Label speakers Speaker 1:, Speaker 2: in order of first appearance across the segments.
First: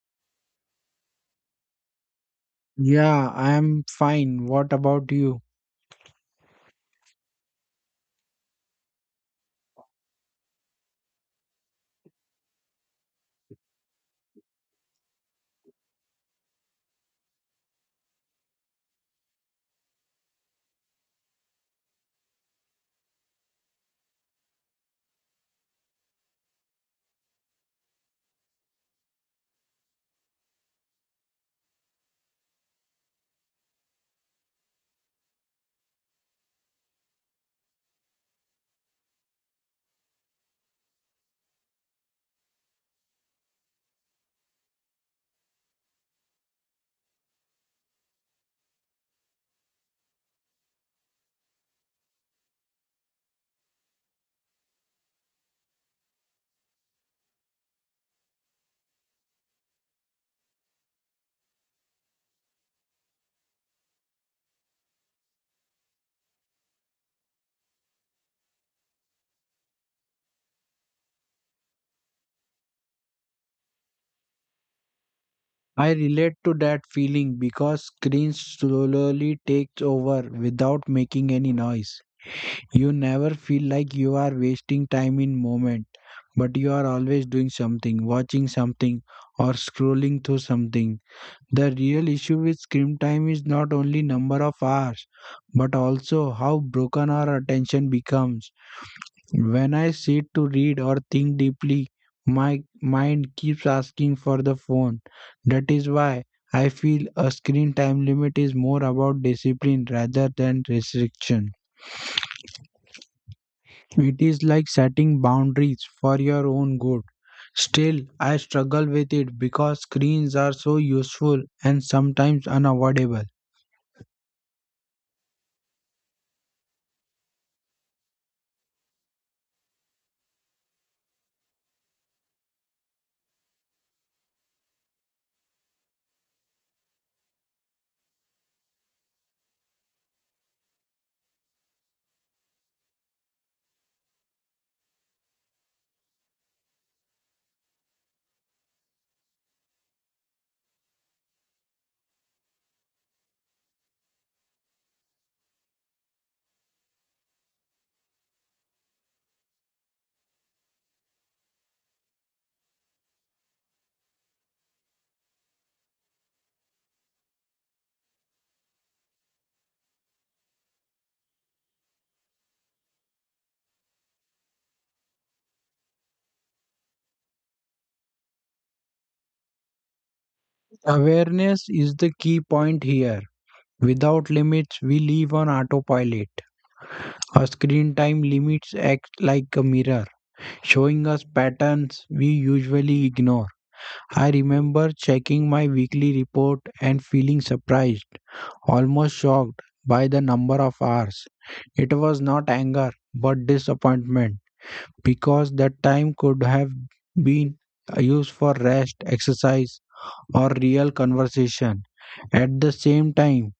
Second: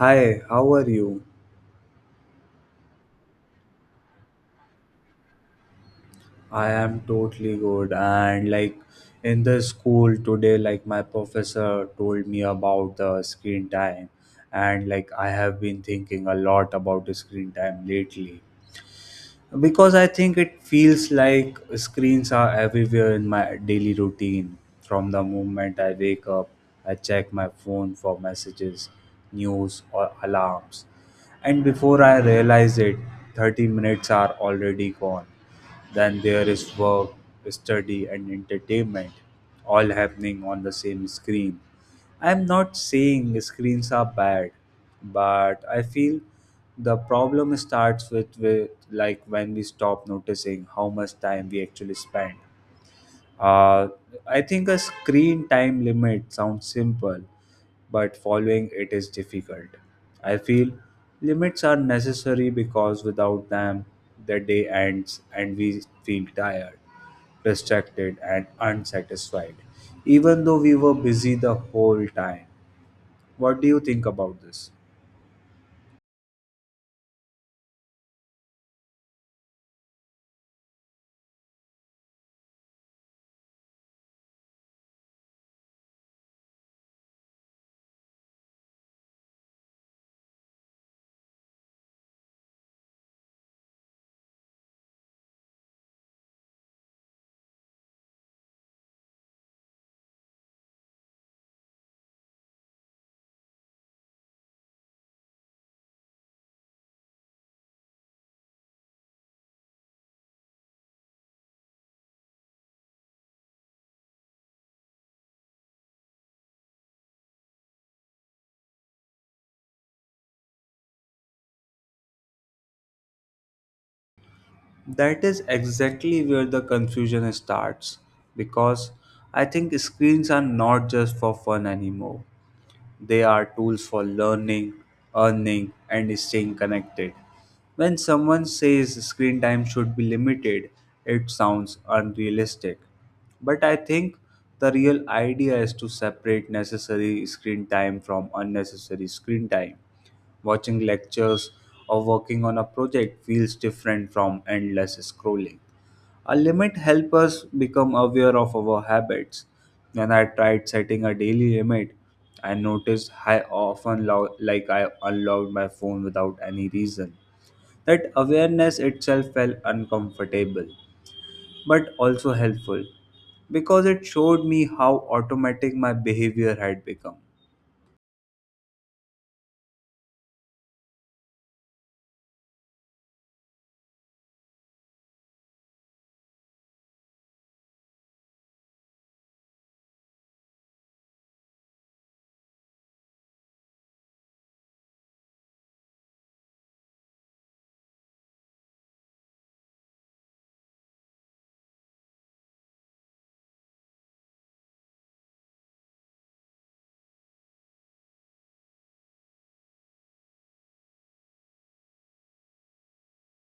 Speaker 1: Hi, how are you?
Speaker 2: Yeah, I'm fine. What about you?
Speaker 1: I am totally good. And like In the school today, like my professor told me about the screen time. And like I have been thinking a lot about the screen time lately, because I think it feels like screens are everywhere in my daily routine. From the moment I wake up, I check my phone for messages, news, or alarms. And before I realize it, 30 minutes are already gone. Then there is work, study, and entertainment all happening on the same screen. I'm not saying screens are bad, but I feel the problem starts with when we stop noticing how much time we actually spend. Uh, I think a screen time limit sounds simple, but following it is difficult. I feel limits are necessary because without them, the day ends and we feel tired, distracted, and unsatisfied, even though we were busy the whole time. What do you think about this?
Speaker 2: I relate to that feeling because screens slowly takes over without making any noise. You never feel like you are wasting time in moment, but you are always doing something, watching something or scrolling through something. The real issue with screen time is not only number of hours, but also how broken our attention becomes. When I sit to read or think deeply, my mind keeps asking for the phone. That is why I feel a screen time limit is more about discipline rather than restriction. It is like setting boundaries for your own good. Still, I struggle with it because screens are so useful and sometimes unavoidable.
Speaker 1: That is exactly where the confusion starts, because I think screens are not just for fun anymore. They are tools for learning, earning, and staying connected. When someone says screen time should be limited, it sounds unrealistic. But I think the real idea is to separate necessary screen time from unnecessary screen time. Watching lectures or working on a project feels different from endless scrolling. A limit helps us become aware of our habits. When I tried setting a daily limit, I noticed I often lo- like I unlocked my phone without any reason. That awareness itself felt uncomfortable, but also helpful because it showed me how automatic my behavior had become.
Speaker 2: Awareness is the key point here. Without limits, we live on autopilot. Our screen time limits act like a mirror, showing us patterns we usually ignore. I remember checking my weekly report and feeling surprised, almost shocked, by the number of hours. It was not anger but disappointment because that time could have been used for rest, exercise, or real conversation. At the same time,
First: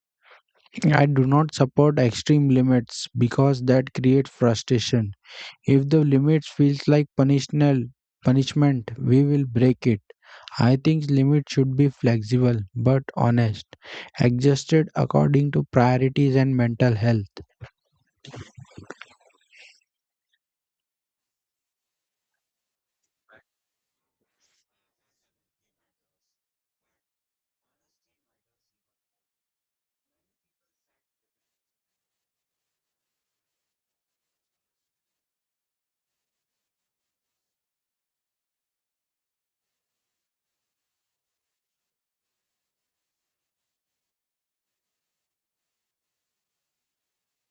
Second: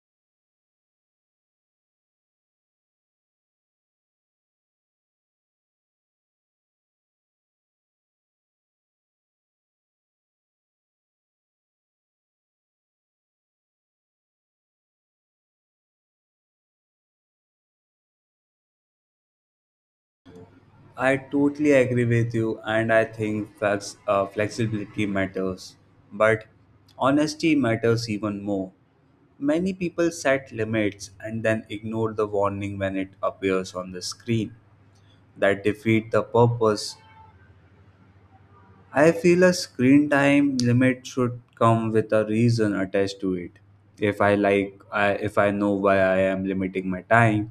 Speaker 2: I do not support extreme limits because that creates frustration. If the limits feels like punishment, we will break it. I think limits should be flexible but honest, adjusted according to priorities and mental health.
Speaker 1: I totally agree with you, and I think flexibility matters, but honesty matters even more. Many people set limits and then ignore the warning when it appears on the screen. That defeat the purpose. I feel a screen time limit should come with a reason attached to it. If I know why I am limiting my time,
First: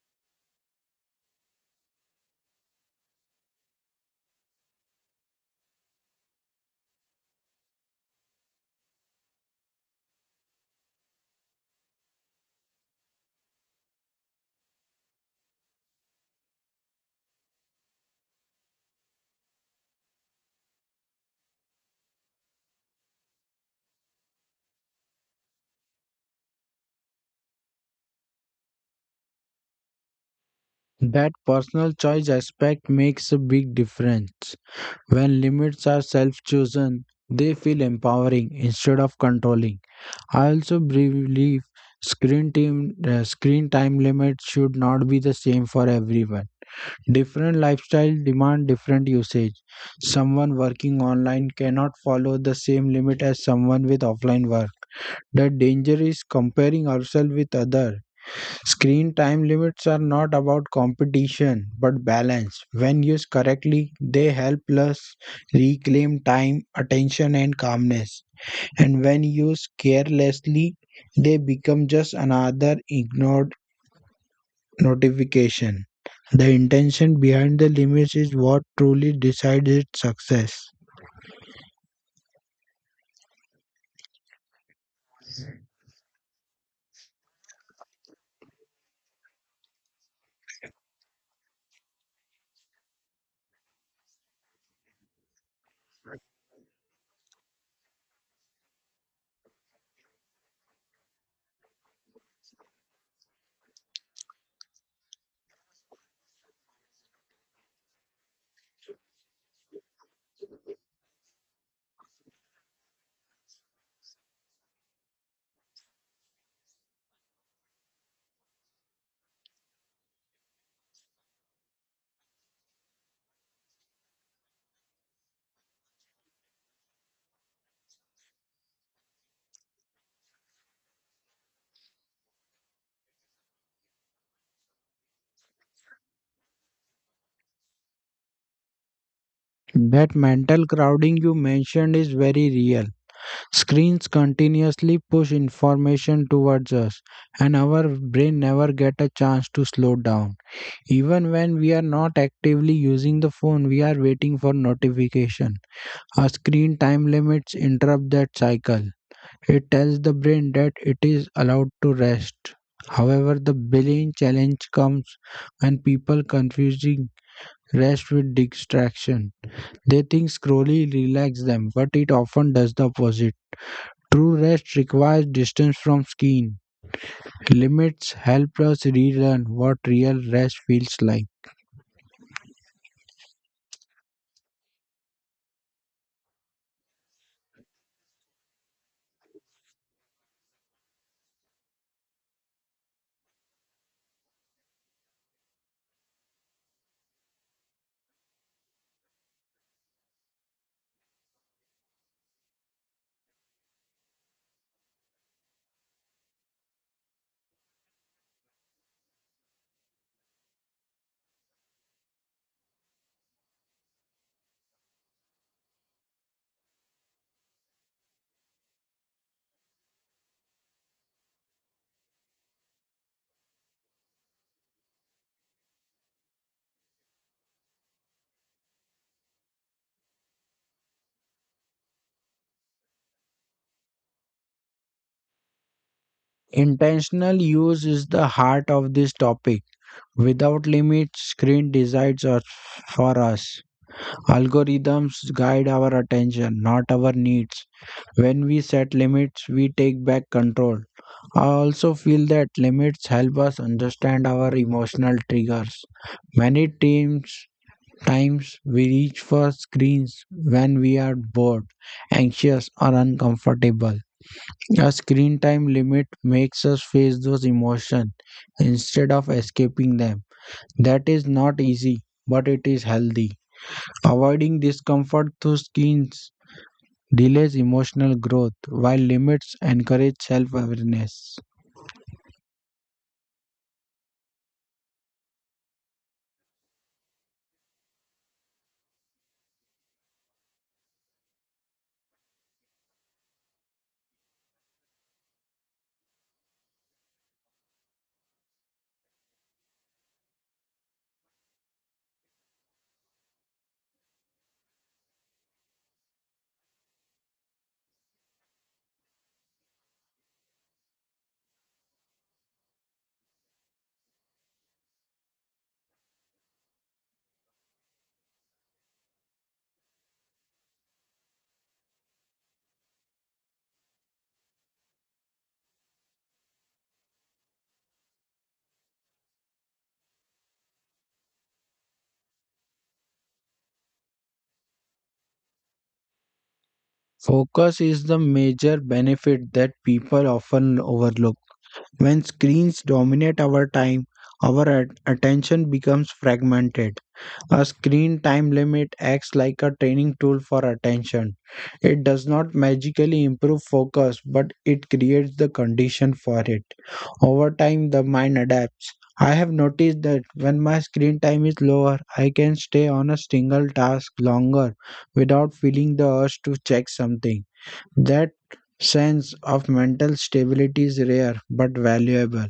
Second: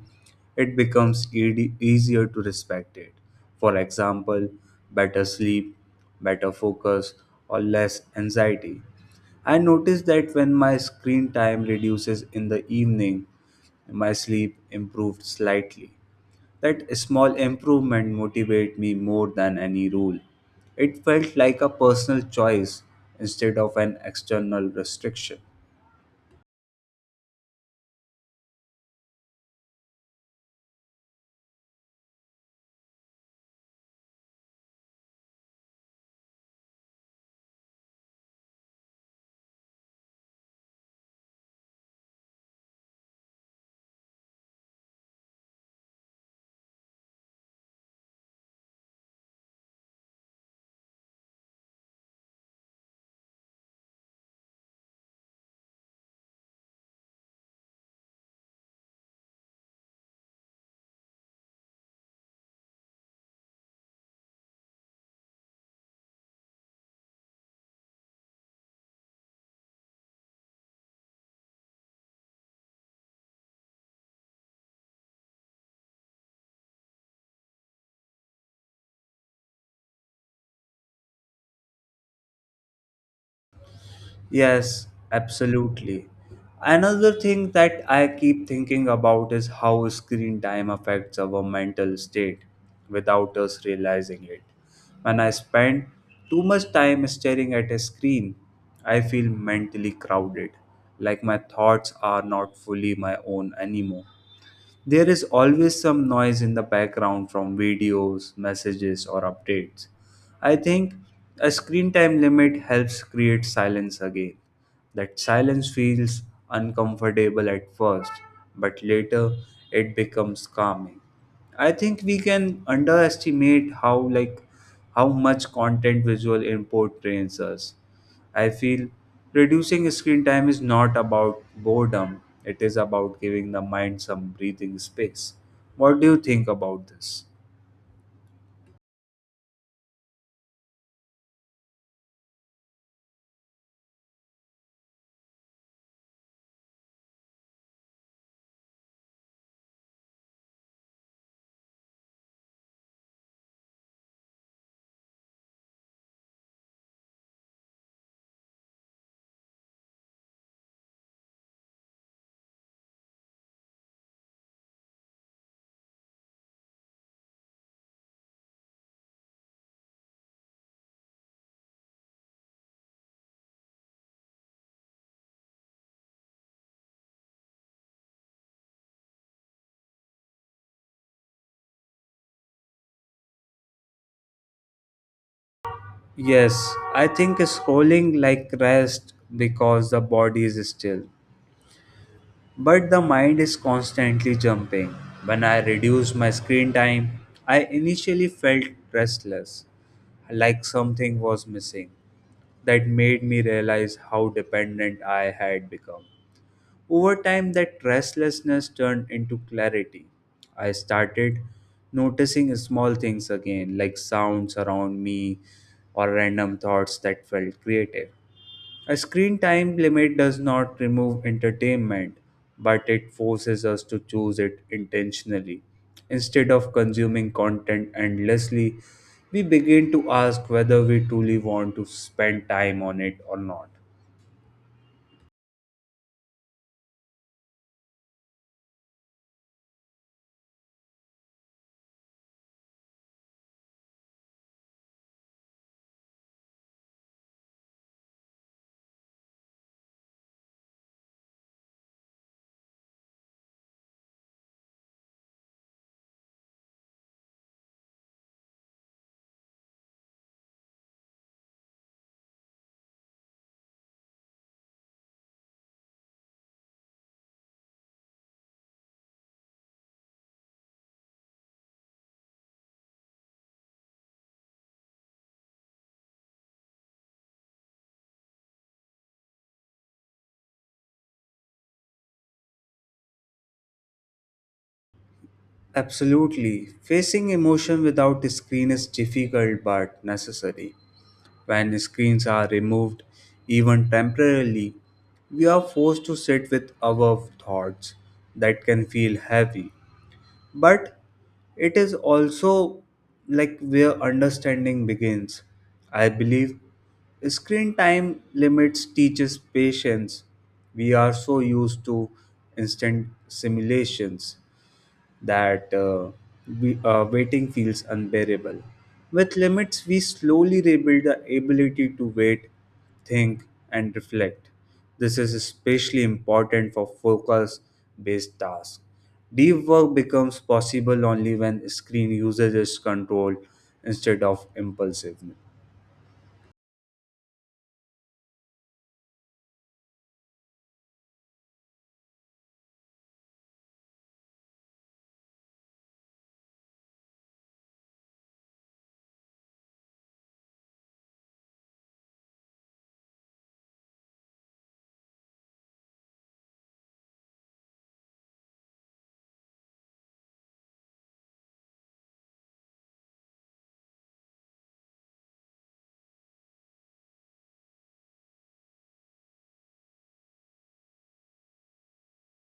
Speaker 1: it becomes easier to respect it. For example, better sleep, better focus, or less anxiety. I notice that when my screen time reduces in the evening, my sleep improved slightly. That small improvement motivated me more than any rule. It felt like a personal choice instead of an external restriction.
Speaker 2: That personal choice aspect makes a big difference. When limits are self chosen, they feel empowering instead of controlling. I also believe screen time limits should not be the same for everyone. Different lifestyle demand different usage. Someone working online cannot follow the same limit as someone with offline work. The danger is comparing ourselves with others. Screen time limits are not about competition but balance. When used correctly, they help us reclaim time, attention, and calmness. And when used carelessly, they become just another ignored notification. The intention behind the limits is what truly decides its success.
Speaker 1: Yes, absolutely. Another thing that I keep thinking about is how screen time affects our mental state without us realizing it. When I spend too much time staring at a screen, I feel mentally crowded, like my thoughts are not fully my own anymore. There is always some noise in the background from videos, messages, or updates. I think a screen time limit helps create silence again. That silence feels uncomfortable at first, but later it becomes calming. I think we can underestimate how much content visual input trains us. I feel reducing screen time is not about boredom, it is about giving the mind some breathing space. What do you think about this?
Speaker 2: That mental crowding you mentioned is very real. Screens continuously push information towards us, and our brain never get a chance to slow down. Even when we are not actively using the phone, we are waiting for notification. A screen time limits interrupt that cycle. It tells the brain that it is allowed to rest. However, the billion challenge comes when people confusing rest with distraction. They think scrolling relax them, but it often does the opposite. True rest requires distance from screen. Limits help us relearn what real rest feels like.
Speaker 1: Yes, I think scrolling like rest because the body is still, but the mind is constantly jumping. When I reduced my screen time, I initially felt restless, like something was missing. That made me realize how dependent I had become. Over time, that restlessness turned into clarity. I started noticing small things again, like sounds around me or random thoughts that felt creative. A screen time limit does not remove entertainment, but it forces us to choose it intentionally. Instead of consuming content endlessly, we begin to ask whether we truly want to spend time on it or not.
Speaker 2: Intentional use is the heart of this topic. Without limits, screen decides us for us. Algorithms guide our attention, not our needs. When we set limits, we take back control. I also feel that limits help us understand our emotional triggers. Many teams times we reach for screens when we are bored, anxious, or uncomfortable. A screen time limit makes us face those emotions instead of escaping them. That is not easy, but it is healthy. Avoiding discomfort through screens delays emotional growth, while limits encourage self awareness.
Speaker 1: Absolutely. Facing emotion without the screen is difficult but necessary. When screens are removed, even temporarily, we are forced to sit with our thoughts that can feel heavy, but it is also like where understanding begins. I believe screen time limits teaches patience. We are so used to instant simulations that waiting feels unbearable. With limits we slowly rebuild the ability to wait, think, and reflect. This is especially important for focus based tasks. Deep work becomes possible only when screen usage is controlled instead of impulsiveness.
Speaker 2: Focus is the major benefit that people often overlook. When screens dominate our time, our attention becomes fragmented. A screen time limit acts like a training tool for attention. It does not magically improve focus, but it creates the condition for it. Over time, the mind adapts. I have noticed that when my screen time is lower, I can stay on a single task longer without feeling the urge to check something. That sense of mental stability is rare but valuable.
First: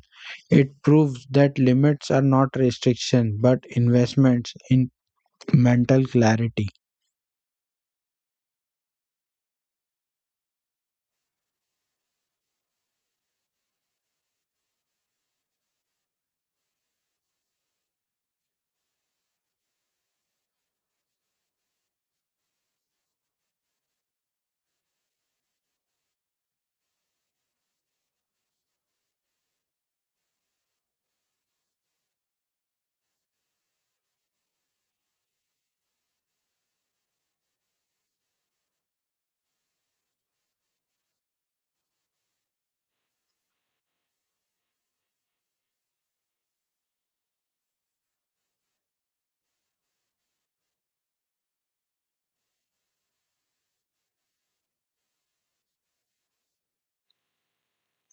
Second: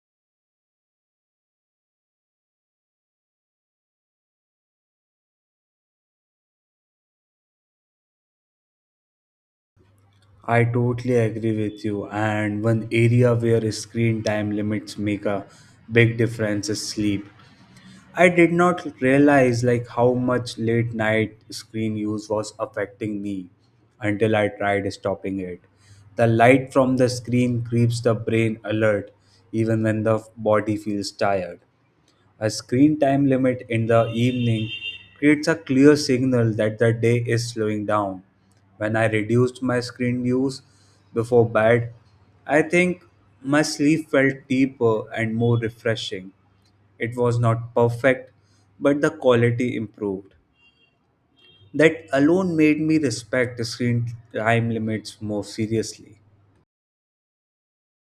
Speaker 2: It proves that limits are not restrictions but investments in mental clarity.
Speaker 1: I totally agree with you. And one area where screen time limits make a big difference is sleep. I did not realize like how much late night screen use was affecting me until I tried stopping it. The light from the screen keeps the brain alert even when the body feels tired. A screen time limit in the evening creates a clear signal that the day is slowing down. When I reduced my screen use before bed, I think my sleep felt deeper and more refreshing. It was not perfect, but the quality improved. That alone made me respect the screen time limits more seriously.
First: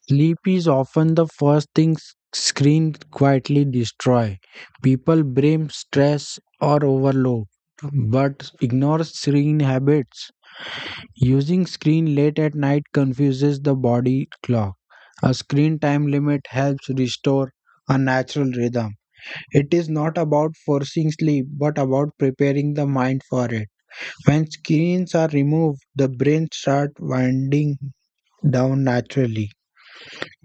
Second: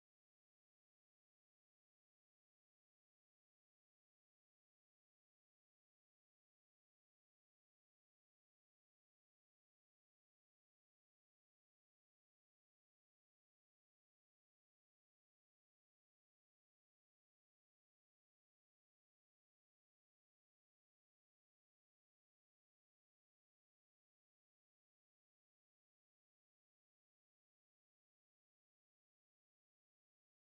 Speaker 2: Sleep is often the first thing screen quietly destroy. People blame stress or overload but ignore screen habits. Using screen late at night confuses the body clock. A screen time limit helps restore a natural rhythm. It is not about forcing sleep, but about preparing the mind for it. When screens are removed, the brain starts winding down naturally.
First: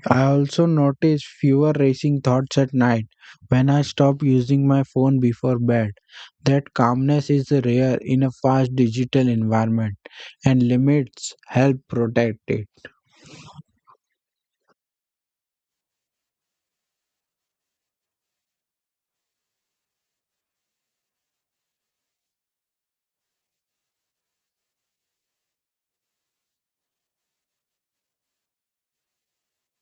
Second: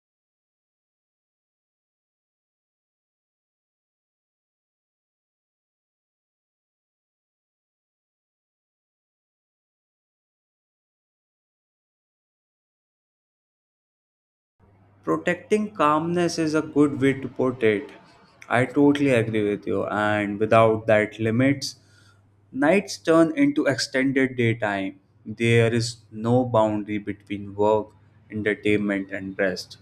Speaker 2: I also notice fewer racing thoughts at night when I stop using my phone before bed. That calmness is rare in a fast digital environment, and limits help protect it.
Speaker 1: Protecting calmness is a good way to put it. I totally agree with you, and without that limits, nights turn into extended daytime. There is no boundary between work, entertainment, and rest.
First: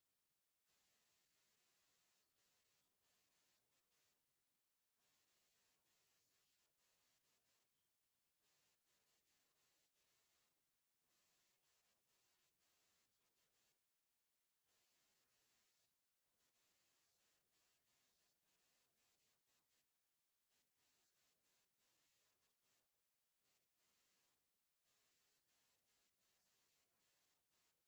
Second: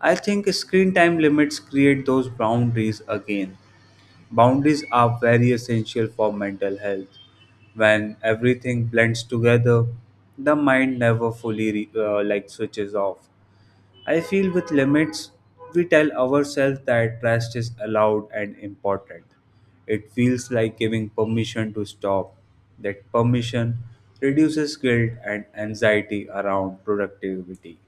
Speaker 1: I think screen time limits create those boundaries again. Boundaries are very essential for mental health. When everything blends together, the mind never fully switches off. I feel with limits, we tell ourselves that rest is allowed and important. It feels like giving permission to stop. That permission reduces guilt and anxiety around productivity.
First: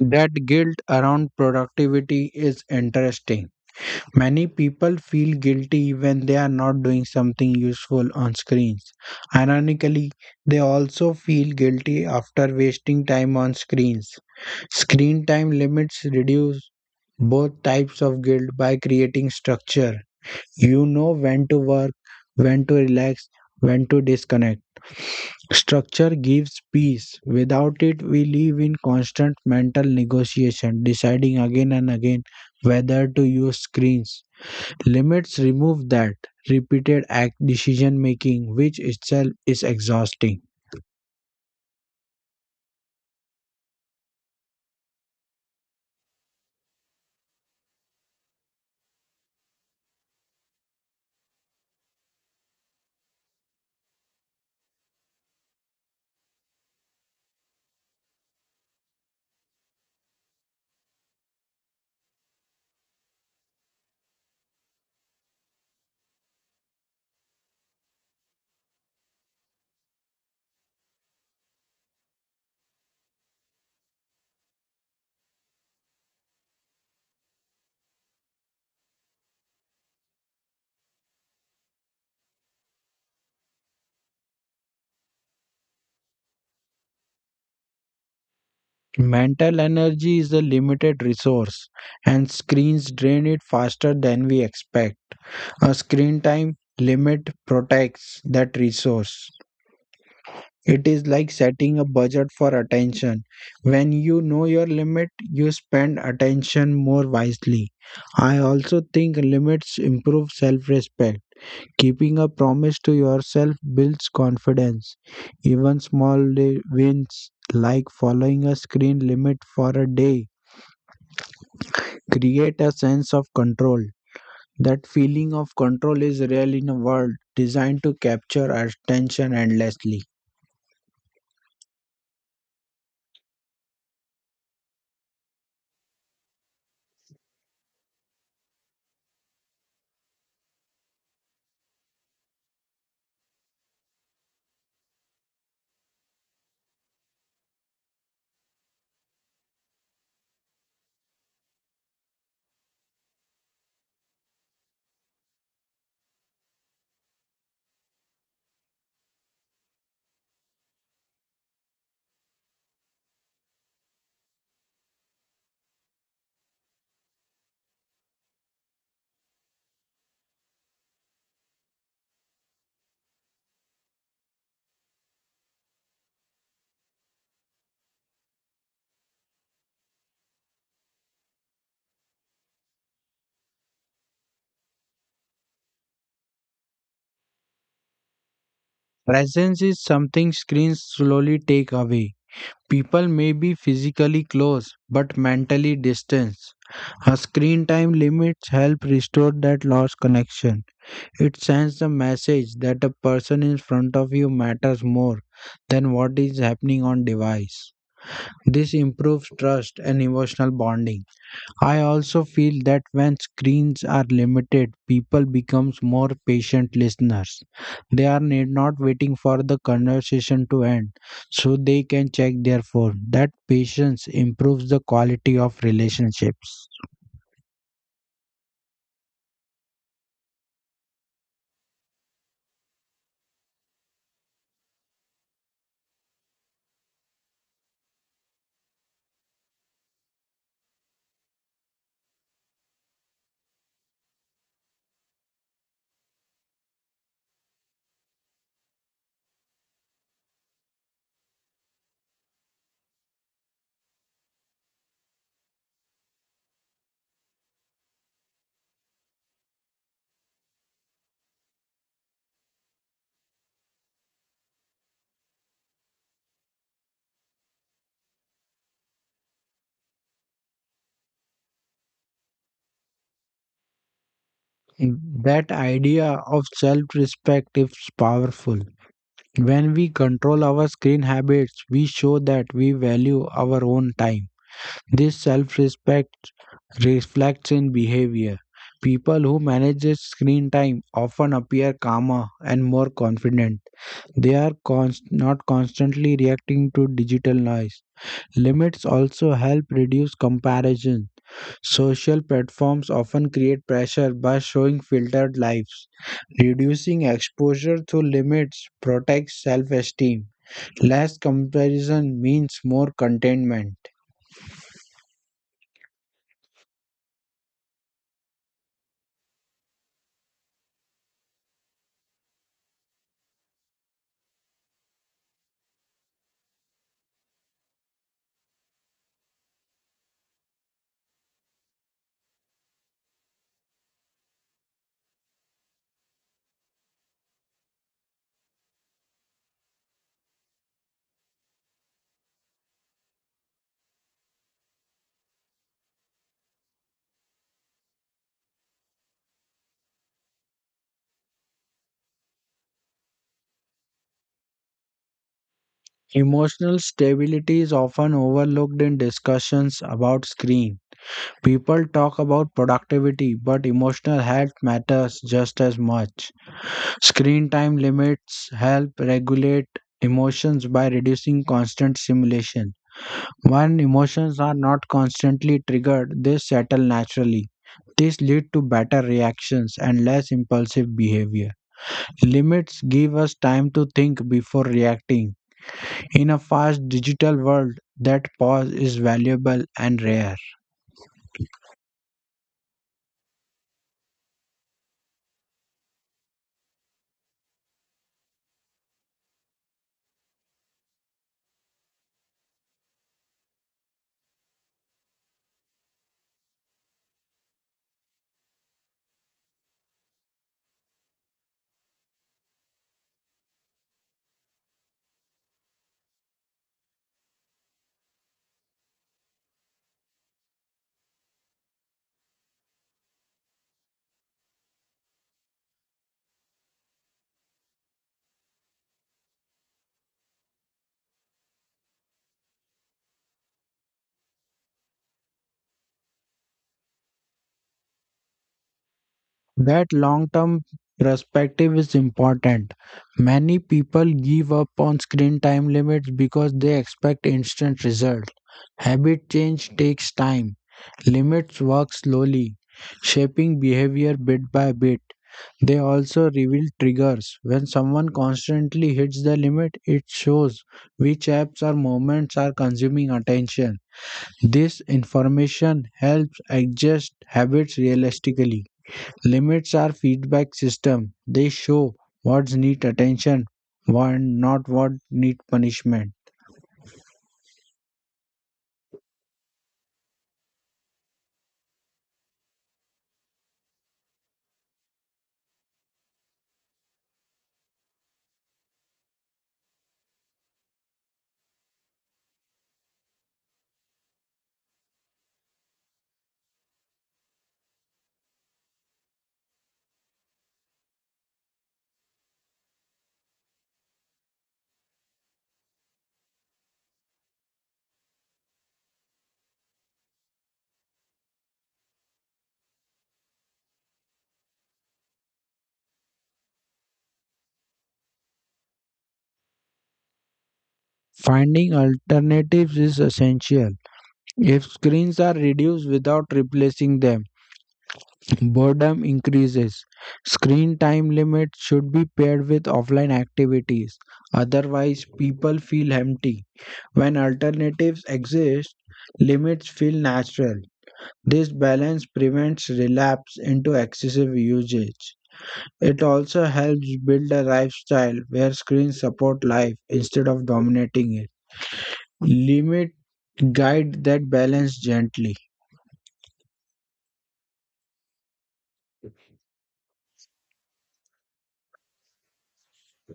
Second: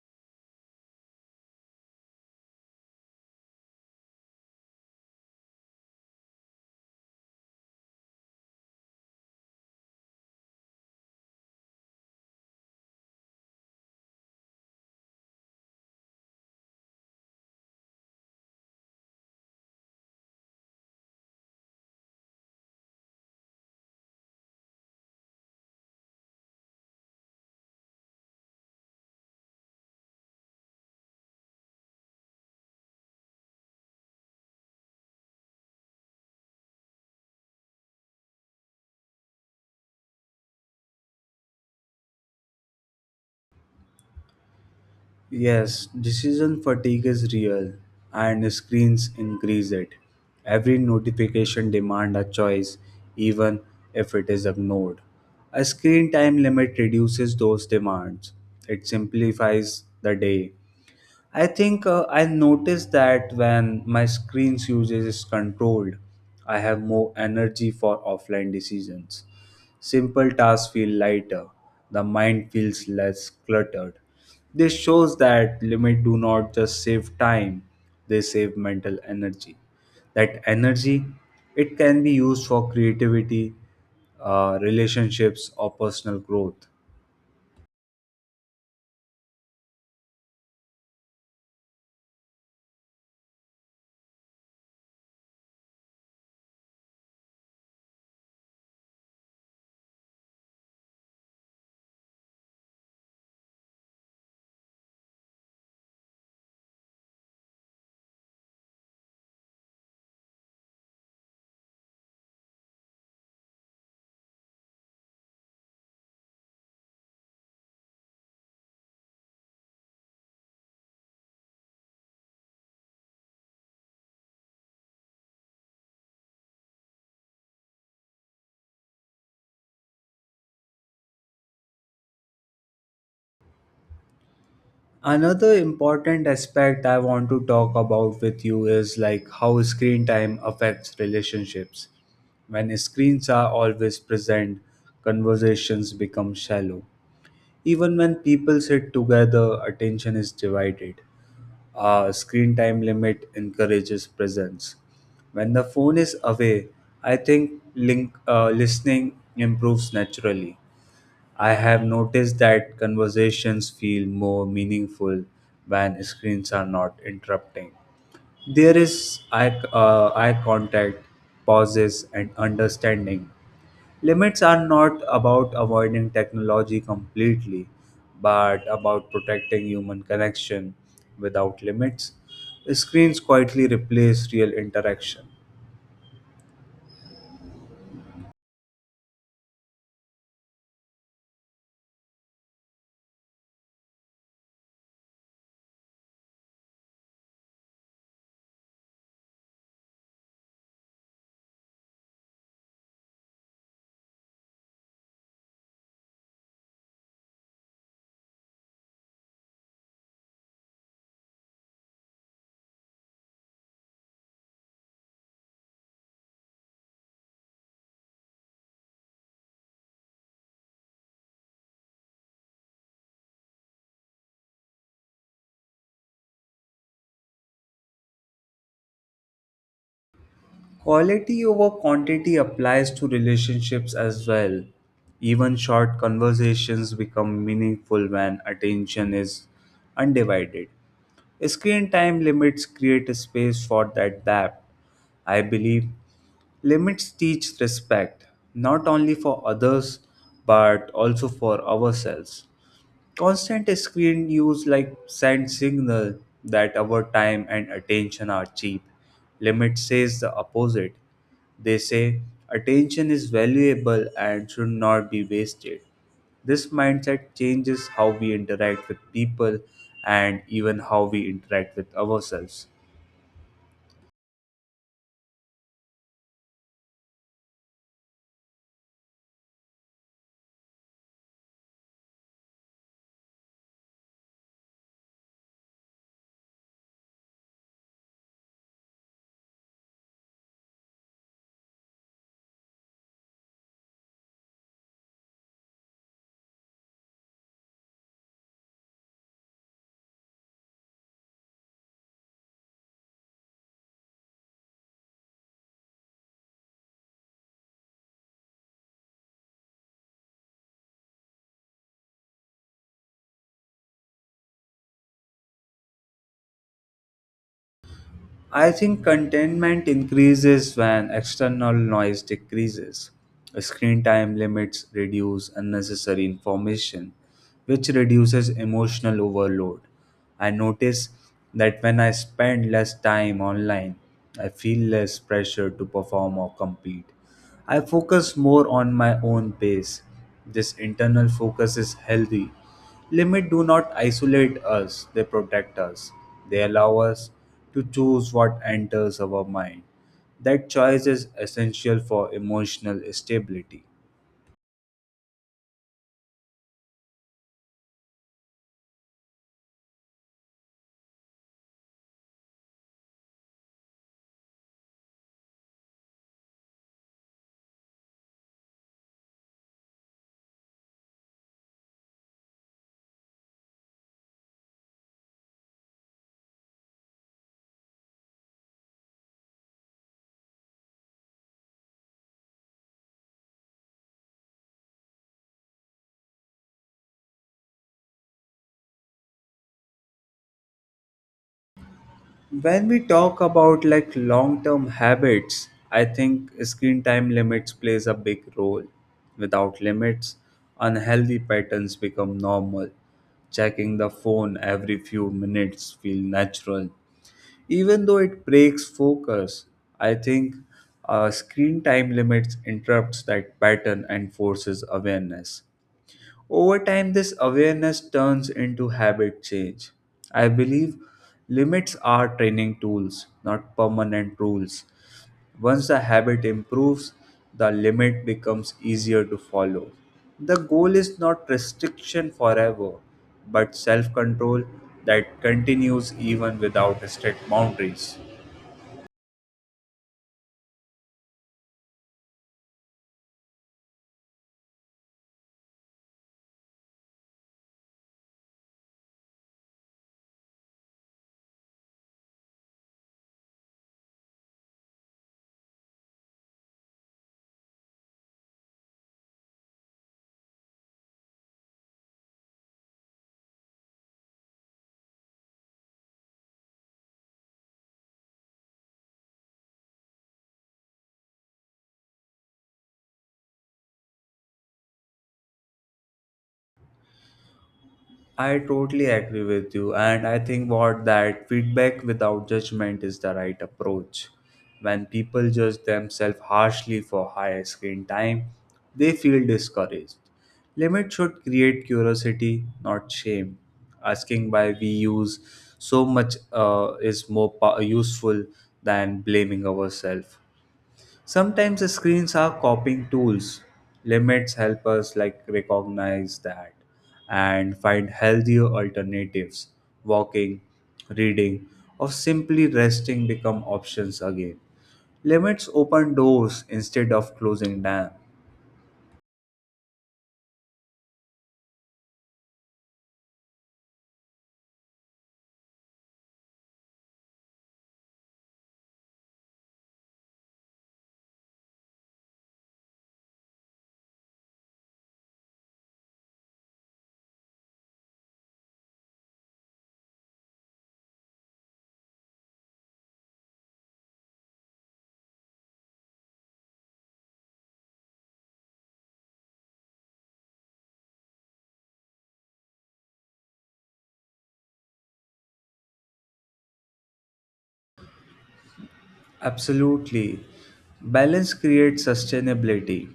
Speaker 2: That guilt around productivity is interesting. Many people feel guilty when they are not doing something useful on screens. Ironically, they also feel guilty after wasting time on screens. Screen time limits reduce both types of guilt by creating structure. You know when to work, when to relax, when to disconnect. Structure gives peace. Without it, we live in constant mental negotiation, deciding again and again whether to use screens. Limits remove that repeated act decision making, which itself is exhausting.
Speaker 1: Yes, decision fatigue is real and screens increase it. Every notification demands a choice even if it is ignored. A screen time limit reduces those demands. It simplifies the day. I noticed that when my screen's usage is controlled, I have more energy for offline decisions. Simple tasks feel lighter, the mind feels less cluttered. This shows that limits do not just save time, they save mental energy. That energy, it can be used for creativity, relationships, or personal growth.
Speaker 2: Mental energy is a limited resource, and screens drain it faster than we expect. A screen time limit protects that resource. It is like setting a budget for attention. When you know your limit, you spend attention more wisely. I also think limits improve self respect. Keeping a promise to yourself builds confidence. Even small day wins, like following a screen limit for a day, create a sense of control. That feeling of control is real in a world designed to capture our attention endlessly.
Speaker 1: Another important aspect I want to talk about with you is like how screen time affects relationships. When screens are always present, conversations become shallow. Even when people sit together, attention is divided. A screen time limit encourages presence. When the phone is away, listening improves naturally. I have noticed that conversations feel more meaningful when screens are not interrupting. There is eye contact, pauses, and understanding. Limits are not about avoiding technology completely, but about protecting human connection. Without limits, screens quietly replace real interaction.
Speaker 2: Presence is something screens slowly take away. People may be physically close but mentally distant. A screen time limits help restore that lost connection. It sends the message that a person in front of you matters more than what is happening on device. This improves trust and emotional bonding. I also feel that when screens are limited, people becomes more patient listeners. They are need not waiting for the conversation to end so they can check their phone. That patience improves the quality of relationships.
Speaker 1: Quality over quantity applies to relationships as well. Even short conversations become meaningful when attention is undivided. Screen time limits create a space for that depth. I believe limits teach respect, not only for others but also for ourselves. Constant screen use like send signal that our time and attention are cheap. Limit says the opposite. They say attention is valuable and should not be wasted. This mindset changes how we interact with people and even how we interact with ourselves.
Speaker 2: That idea of self-respect is powerful. When we control our screen habits, we show that we value our own time. This self respect reflects in behavior. People who manage their screen time often appear calmer and more confident. They are not constantly reacting to digital noise. Limits also help reduce comparison. Social platforms often create pressure by showing filtered lives. Reducing exposure through limits protects self esteem. Less comparison means more contentment.
Speaker 1: I think contentment increases when external noise decreases. Screen time limits reduce unnecessary information, which reduces emotional overload. I notice that when I spend less time online, I feel less pressure to perform or compete. I focus more on my own pace. This internal focus is healthy. Limits do not isolate us, they protect us. They allow us to choose what enters our mind. That choice is essential for emotional stability.
Speaker 2: Emotional stability is often overlooked in discussions about screen. People talk about productivity, but emotional health matters just as much. Screen time limits help regulate emotions by reducing constant stimulation. When emotions are not constantly triggered, they settle naturally. This leads to better reactions and less impulsive behavior. Limits give us time to think before reacting. In a fast digital world, that pause is valuable and rare.
Speaker 1: When we talk about like long-term habits, I think screen time limits plays a big role. Without limits, unhealthy patterns become normal. Checking the phone every few minutes feel natural. Even though it breaks focus, I think screen time limits interrupts that pattern and forces awareness. Over time, this awareness turns into habit change. I believe limits are training tools, not permanent rules. Once the habit improves, the limit becomes easier to follow. The goal is not restriction forever, but self control that continues even without strict boundaries.
Speaker 2: That long term perspective is important. Many people give up on screen time limits because they expect instant results. Habit change takes time. Limits work slowly, shaping behavior bit by bit. They also reveal triggers. When someone constantly hits the limit, it shows which apps or moments are consuming attention. This information helps adjust habits realistically. Limits are feedback system. They show what needs attention and not what needs punishment.
Speaker 1: I totally agree with you, and I think what that feedback without judgment is the right approach. When people judge themselves harshly for high screen time, they feel discouraged. Limit should create curiosity, not shame. Asking why we use so much is more useful than blaming ourselves. Sometimes the screens are copying tools. Limits help us like recognize that and find healthier alternatives. Walking, reading, or simply resting become options again. Limits open doors instead of closing them.
Speaker 2: Finding alternatives is essential. If screens are reduced without replacing them, boredom increases. Screen time limits should be paired with offline activities, otherwise, people feel empty. When alternatives exist, limits feel natural. This balance prevents relapse into excessive usage. It also helps build a lifestyle where screens support life instead of dominating it. Limit guide that balance gently.
Speaker 1: Absolutely. Balance creates sustainability.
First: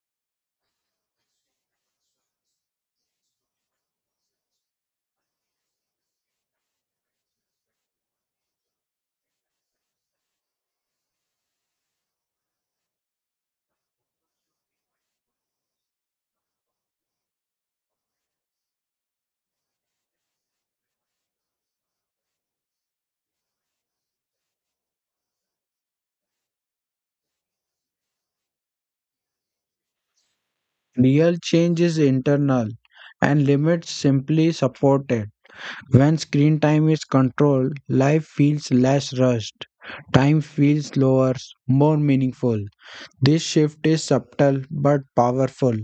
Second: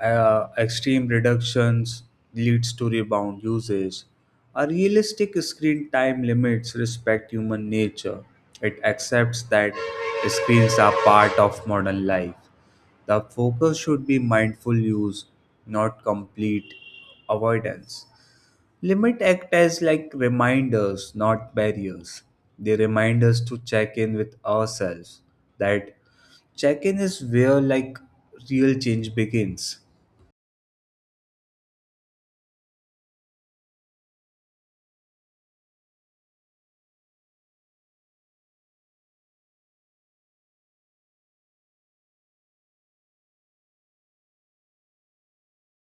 Speaker 1: Extreme reductions leads to rebound usage. A realistic screen time limits respect human nature. It accepts that screens are part of modern life. The focus should be mindful use, not complete avoidance. Limit act as like reminders, not barriers. They remind us to check in with ourselves. That check in is where real change begins.
Speaker 2: Real change is internal and limits simply supported. When screen time is controlled, life feels less rushed. Time feels slower, more meaningful. This shift is subtle but powerful.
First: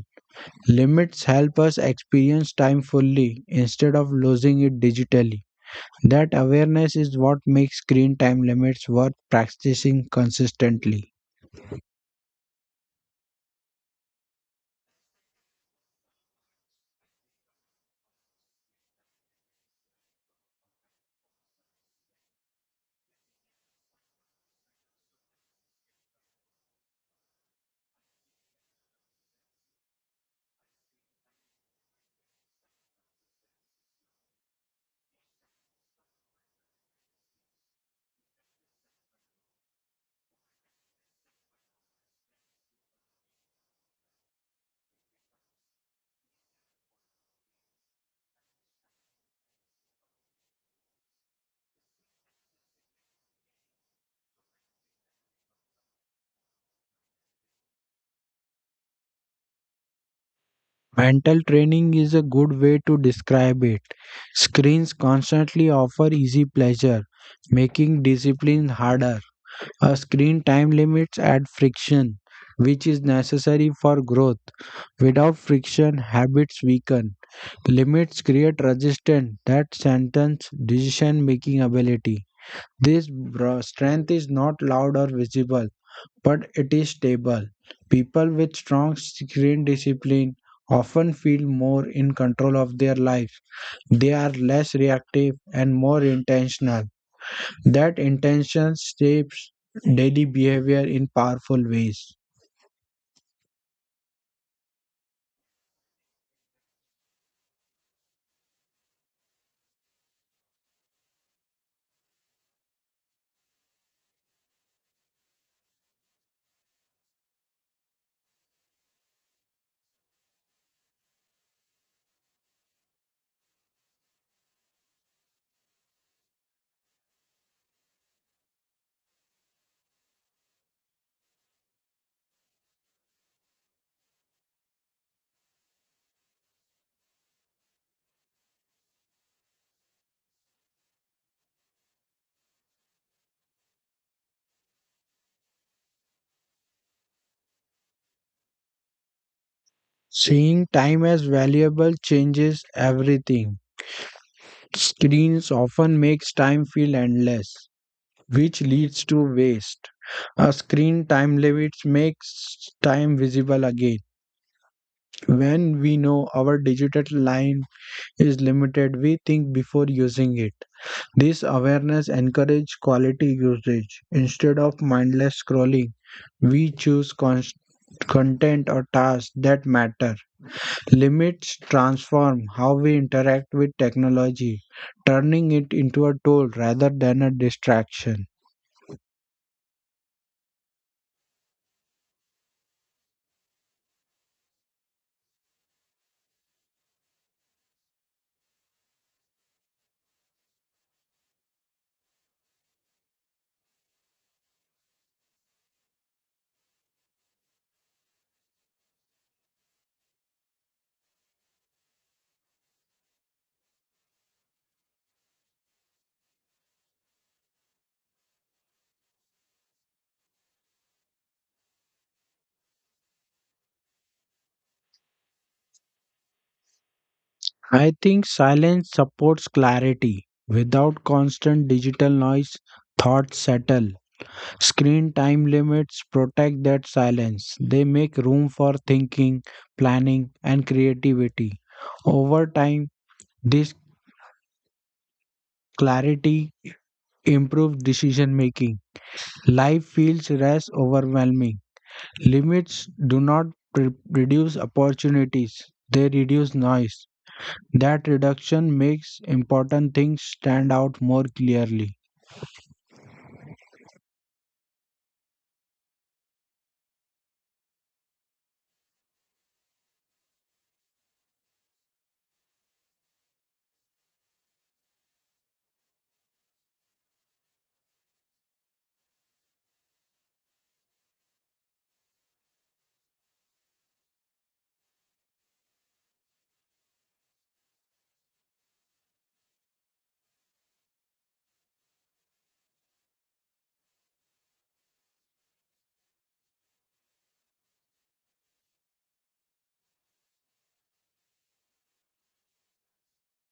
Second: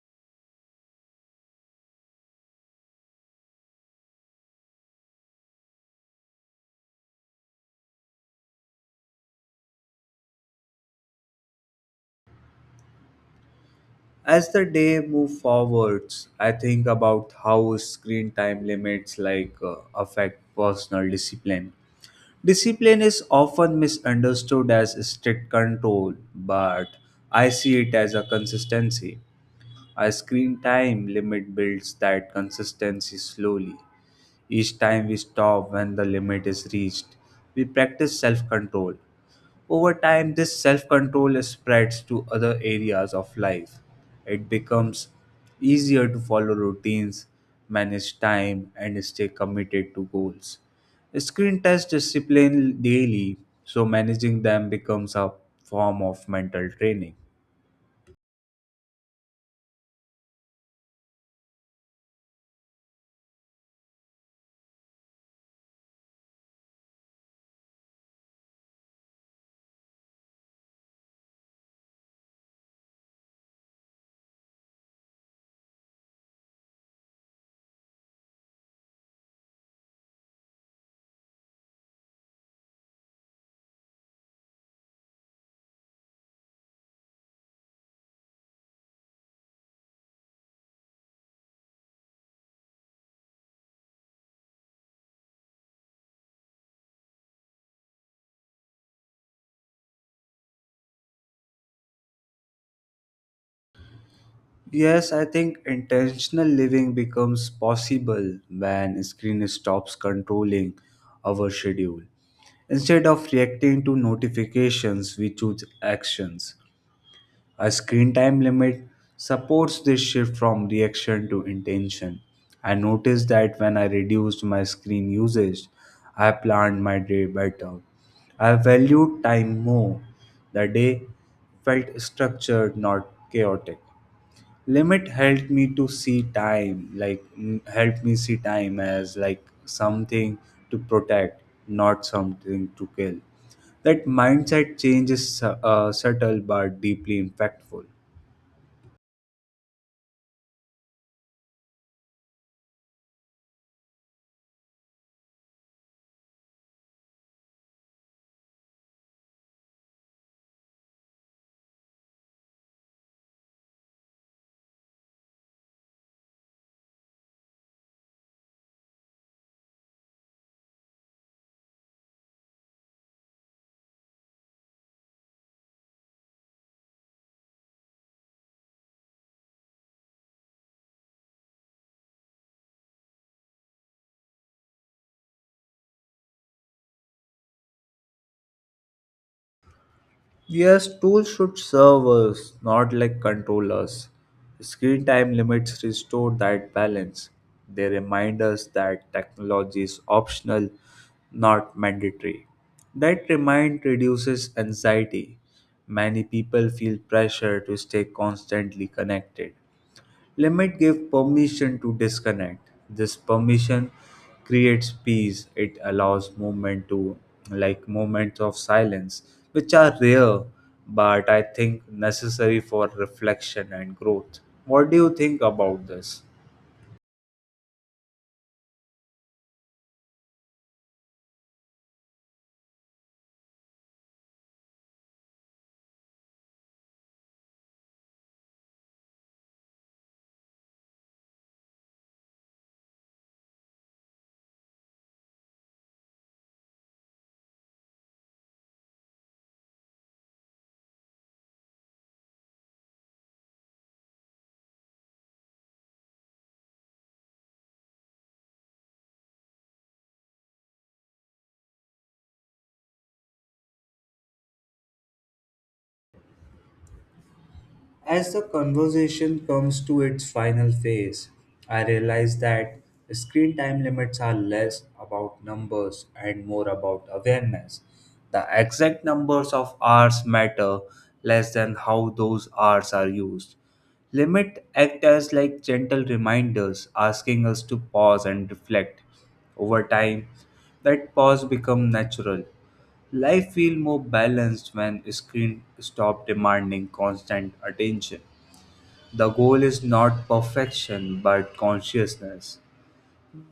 Speaker 2: Limits help us experience time fully instead of losing it digitally. That awareness is what makes screen time limits worth practicing consistently.
Speaker 1: As the day moves forwards, I think about how screen time limits affect personal discipline. Discipline is often misunderstood as strict control, but I see it as a consistency. A screen time limit builds that consistency slowly. Each time we stop when the limit is reached, we practice self control. Over time, this self control spreads to other areas of life. It becomes easier to follow routines, manage time, and stay committed to goals. Screen test discipline daily, so managing them becomes a form of mental training.
Speaker 2: Mental training is a good way to describe it. Screens constantly offer easy pleasure, making discipline harder. A screen time limits add friction, which is necessary for growth. Without friction, habits weaken. Limits create resistance that strengthens decision making ability. This strength is not loud or visible but it is stable. People with strong screen discipline often feel more in control of their life. They are less reactive and more intentional. That intention shapes daily behavior in powerful ways.
Speaker 1: Yes, I think intentional living becomes possible when screen stops controlling our schedule. Instead of reacting to notifications, we choose actions. A screen time limit supports this shift from reaction to intention. I noticed that when I reduced my screen usage, I planned my day better. I valued time more. The day felt structured, not chaotic. Limit helped me to see time like mm, helped me see time as like something to protect, not something to kill. That mindset change is subtle but deeply impactful.
Speaker 2: Seeing time as valuable changes everything. Screens often makes time feel endless, which leads to waste. A screen time limit makes time visible again. When we know our digital line is limited, we think before using it. This awareness encourages quality usage. Instead of mindless scrolling, we choose content or tasks that matter. Limits transform how we interact with technology, turning it into a tool rather than a distraction.
Speaker 1: Yes, tools should serve us, not like control us. Screen time limits restore that balance. They remind us that technology is optional, not mandatory. That remind reduces anxiety. Many people feel pressure to stay constantly connected. Limit give permission to disconnect. This permission creates peace. It allows movement to like moments of silence, which are rare but I think necessary for reflection and growth. What do you think about this?
Speaker 2: I think silence supports clarity. Without constant digital noise, thoughts settle. Screen time limits protect that silence. They make room for thinking, planning, and creativity. Over time, this clarity improves decision making. Life feels less overwhelming. Limits do not reduce opportunities, they reduce noise. That reduction makes important things stand out more clearly.
Speaker 1: As the conversation comes to its final phase, I realize that screen time limits are less about numbers and more about awareness. The exact numbers of hours matter less than how those hours are used. Limit act as like gentle reminders asking us to pause and reflect. Over time, that pause become natural. Life feels more balanced when screen stop demanding constant attention. The goal is not perfection but consciousness.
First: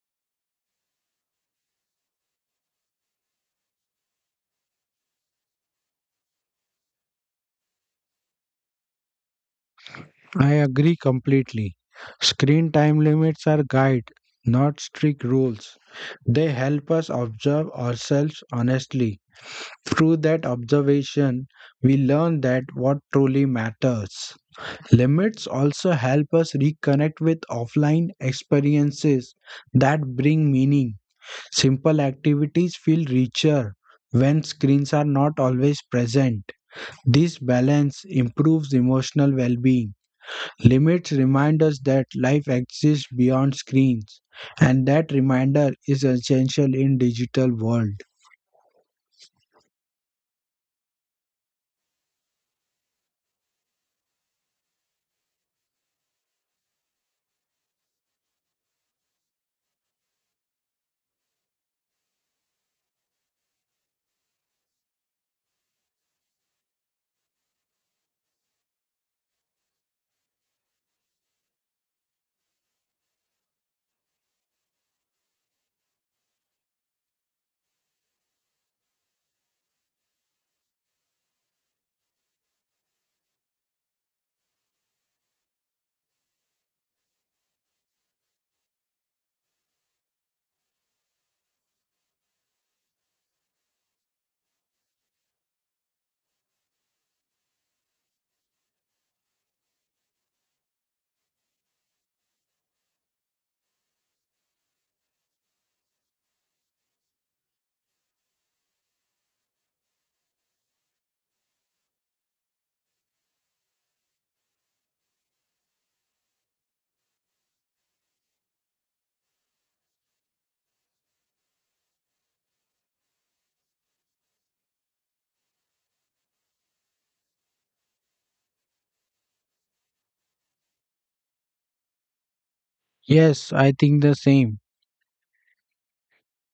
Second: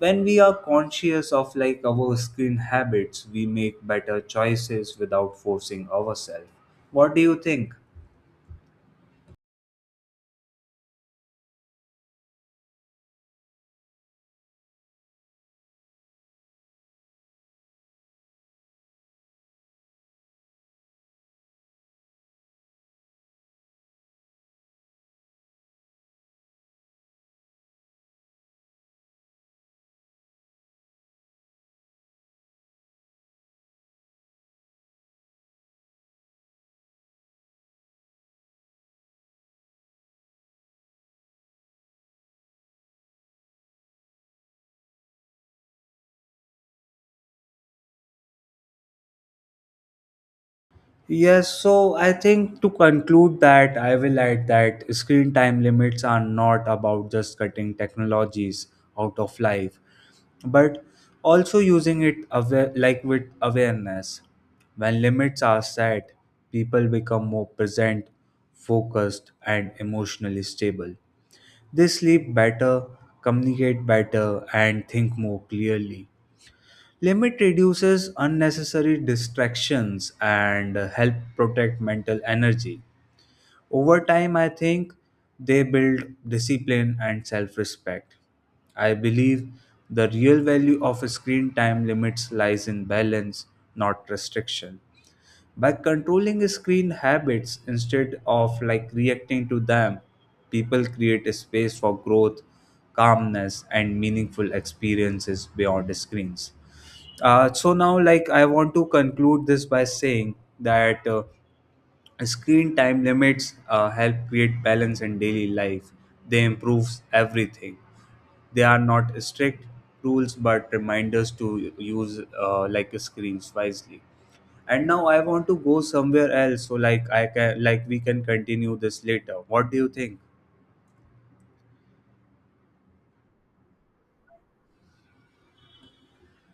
Speaker 1: When we are conscious of like our screen habits, we make better choices without forcing ourselves. What do you think?
Speaker 2: I agree completely. Screen time limits are guide, not strict rules. They help us observe ourselves honestly. Through that observation, we learn that what truly matters. Limits also help us reconnect with offline experiences that bring meaning. Simple activities feel richer when screens are not always present. This balance improves emotional well being. Limits remind us that life exists beyond screens, and that reminder is essential in digital world.
Speaker 1: Yes, so I think to conclude that I will add that screen time limits are not about just cutting technologies out of life, but also using it aware, like with awareness. When limits are set, people become more present, focused, and emotionally stable. They sleep better, communicate better, and think more clearly. Limit reduces unnecessary distractions and help protect mental energy. Over time, I think they build discipline and self respect. I believe the real value of screen time limits lies in balance, not restriction. By controlling screen habits instead of like reacting to them, people create a space for growth, calmness, and meaningful experiences beyond screens. So now like I want to conclude this by saying that screen time limits help create balance in daily life. They improve everything. They are not strict rules but reminders to use like screens wisely. And now I want to go somewhere else so like I can like we can continue this later. What do you think?
Speaker 2: Yes, I think the same.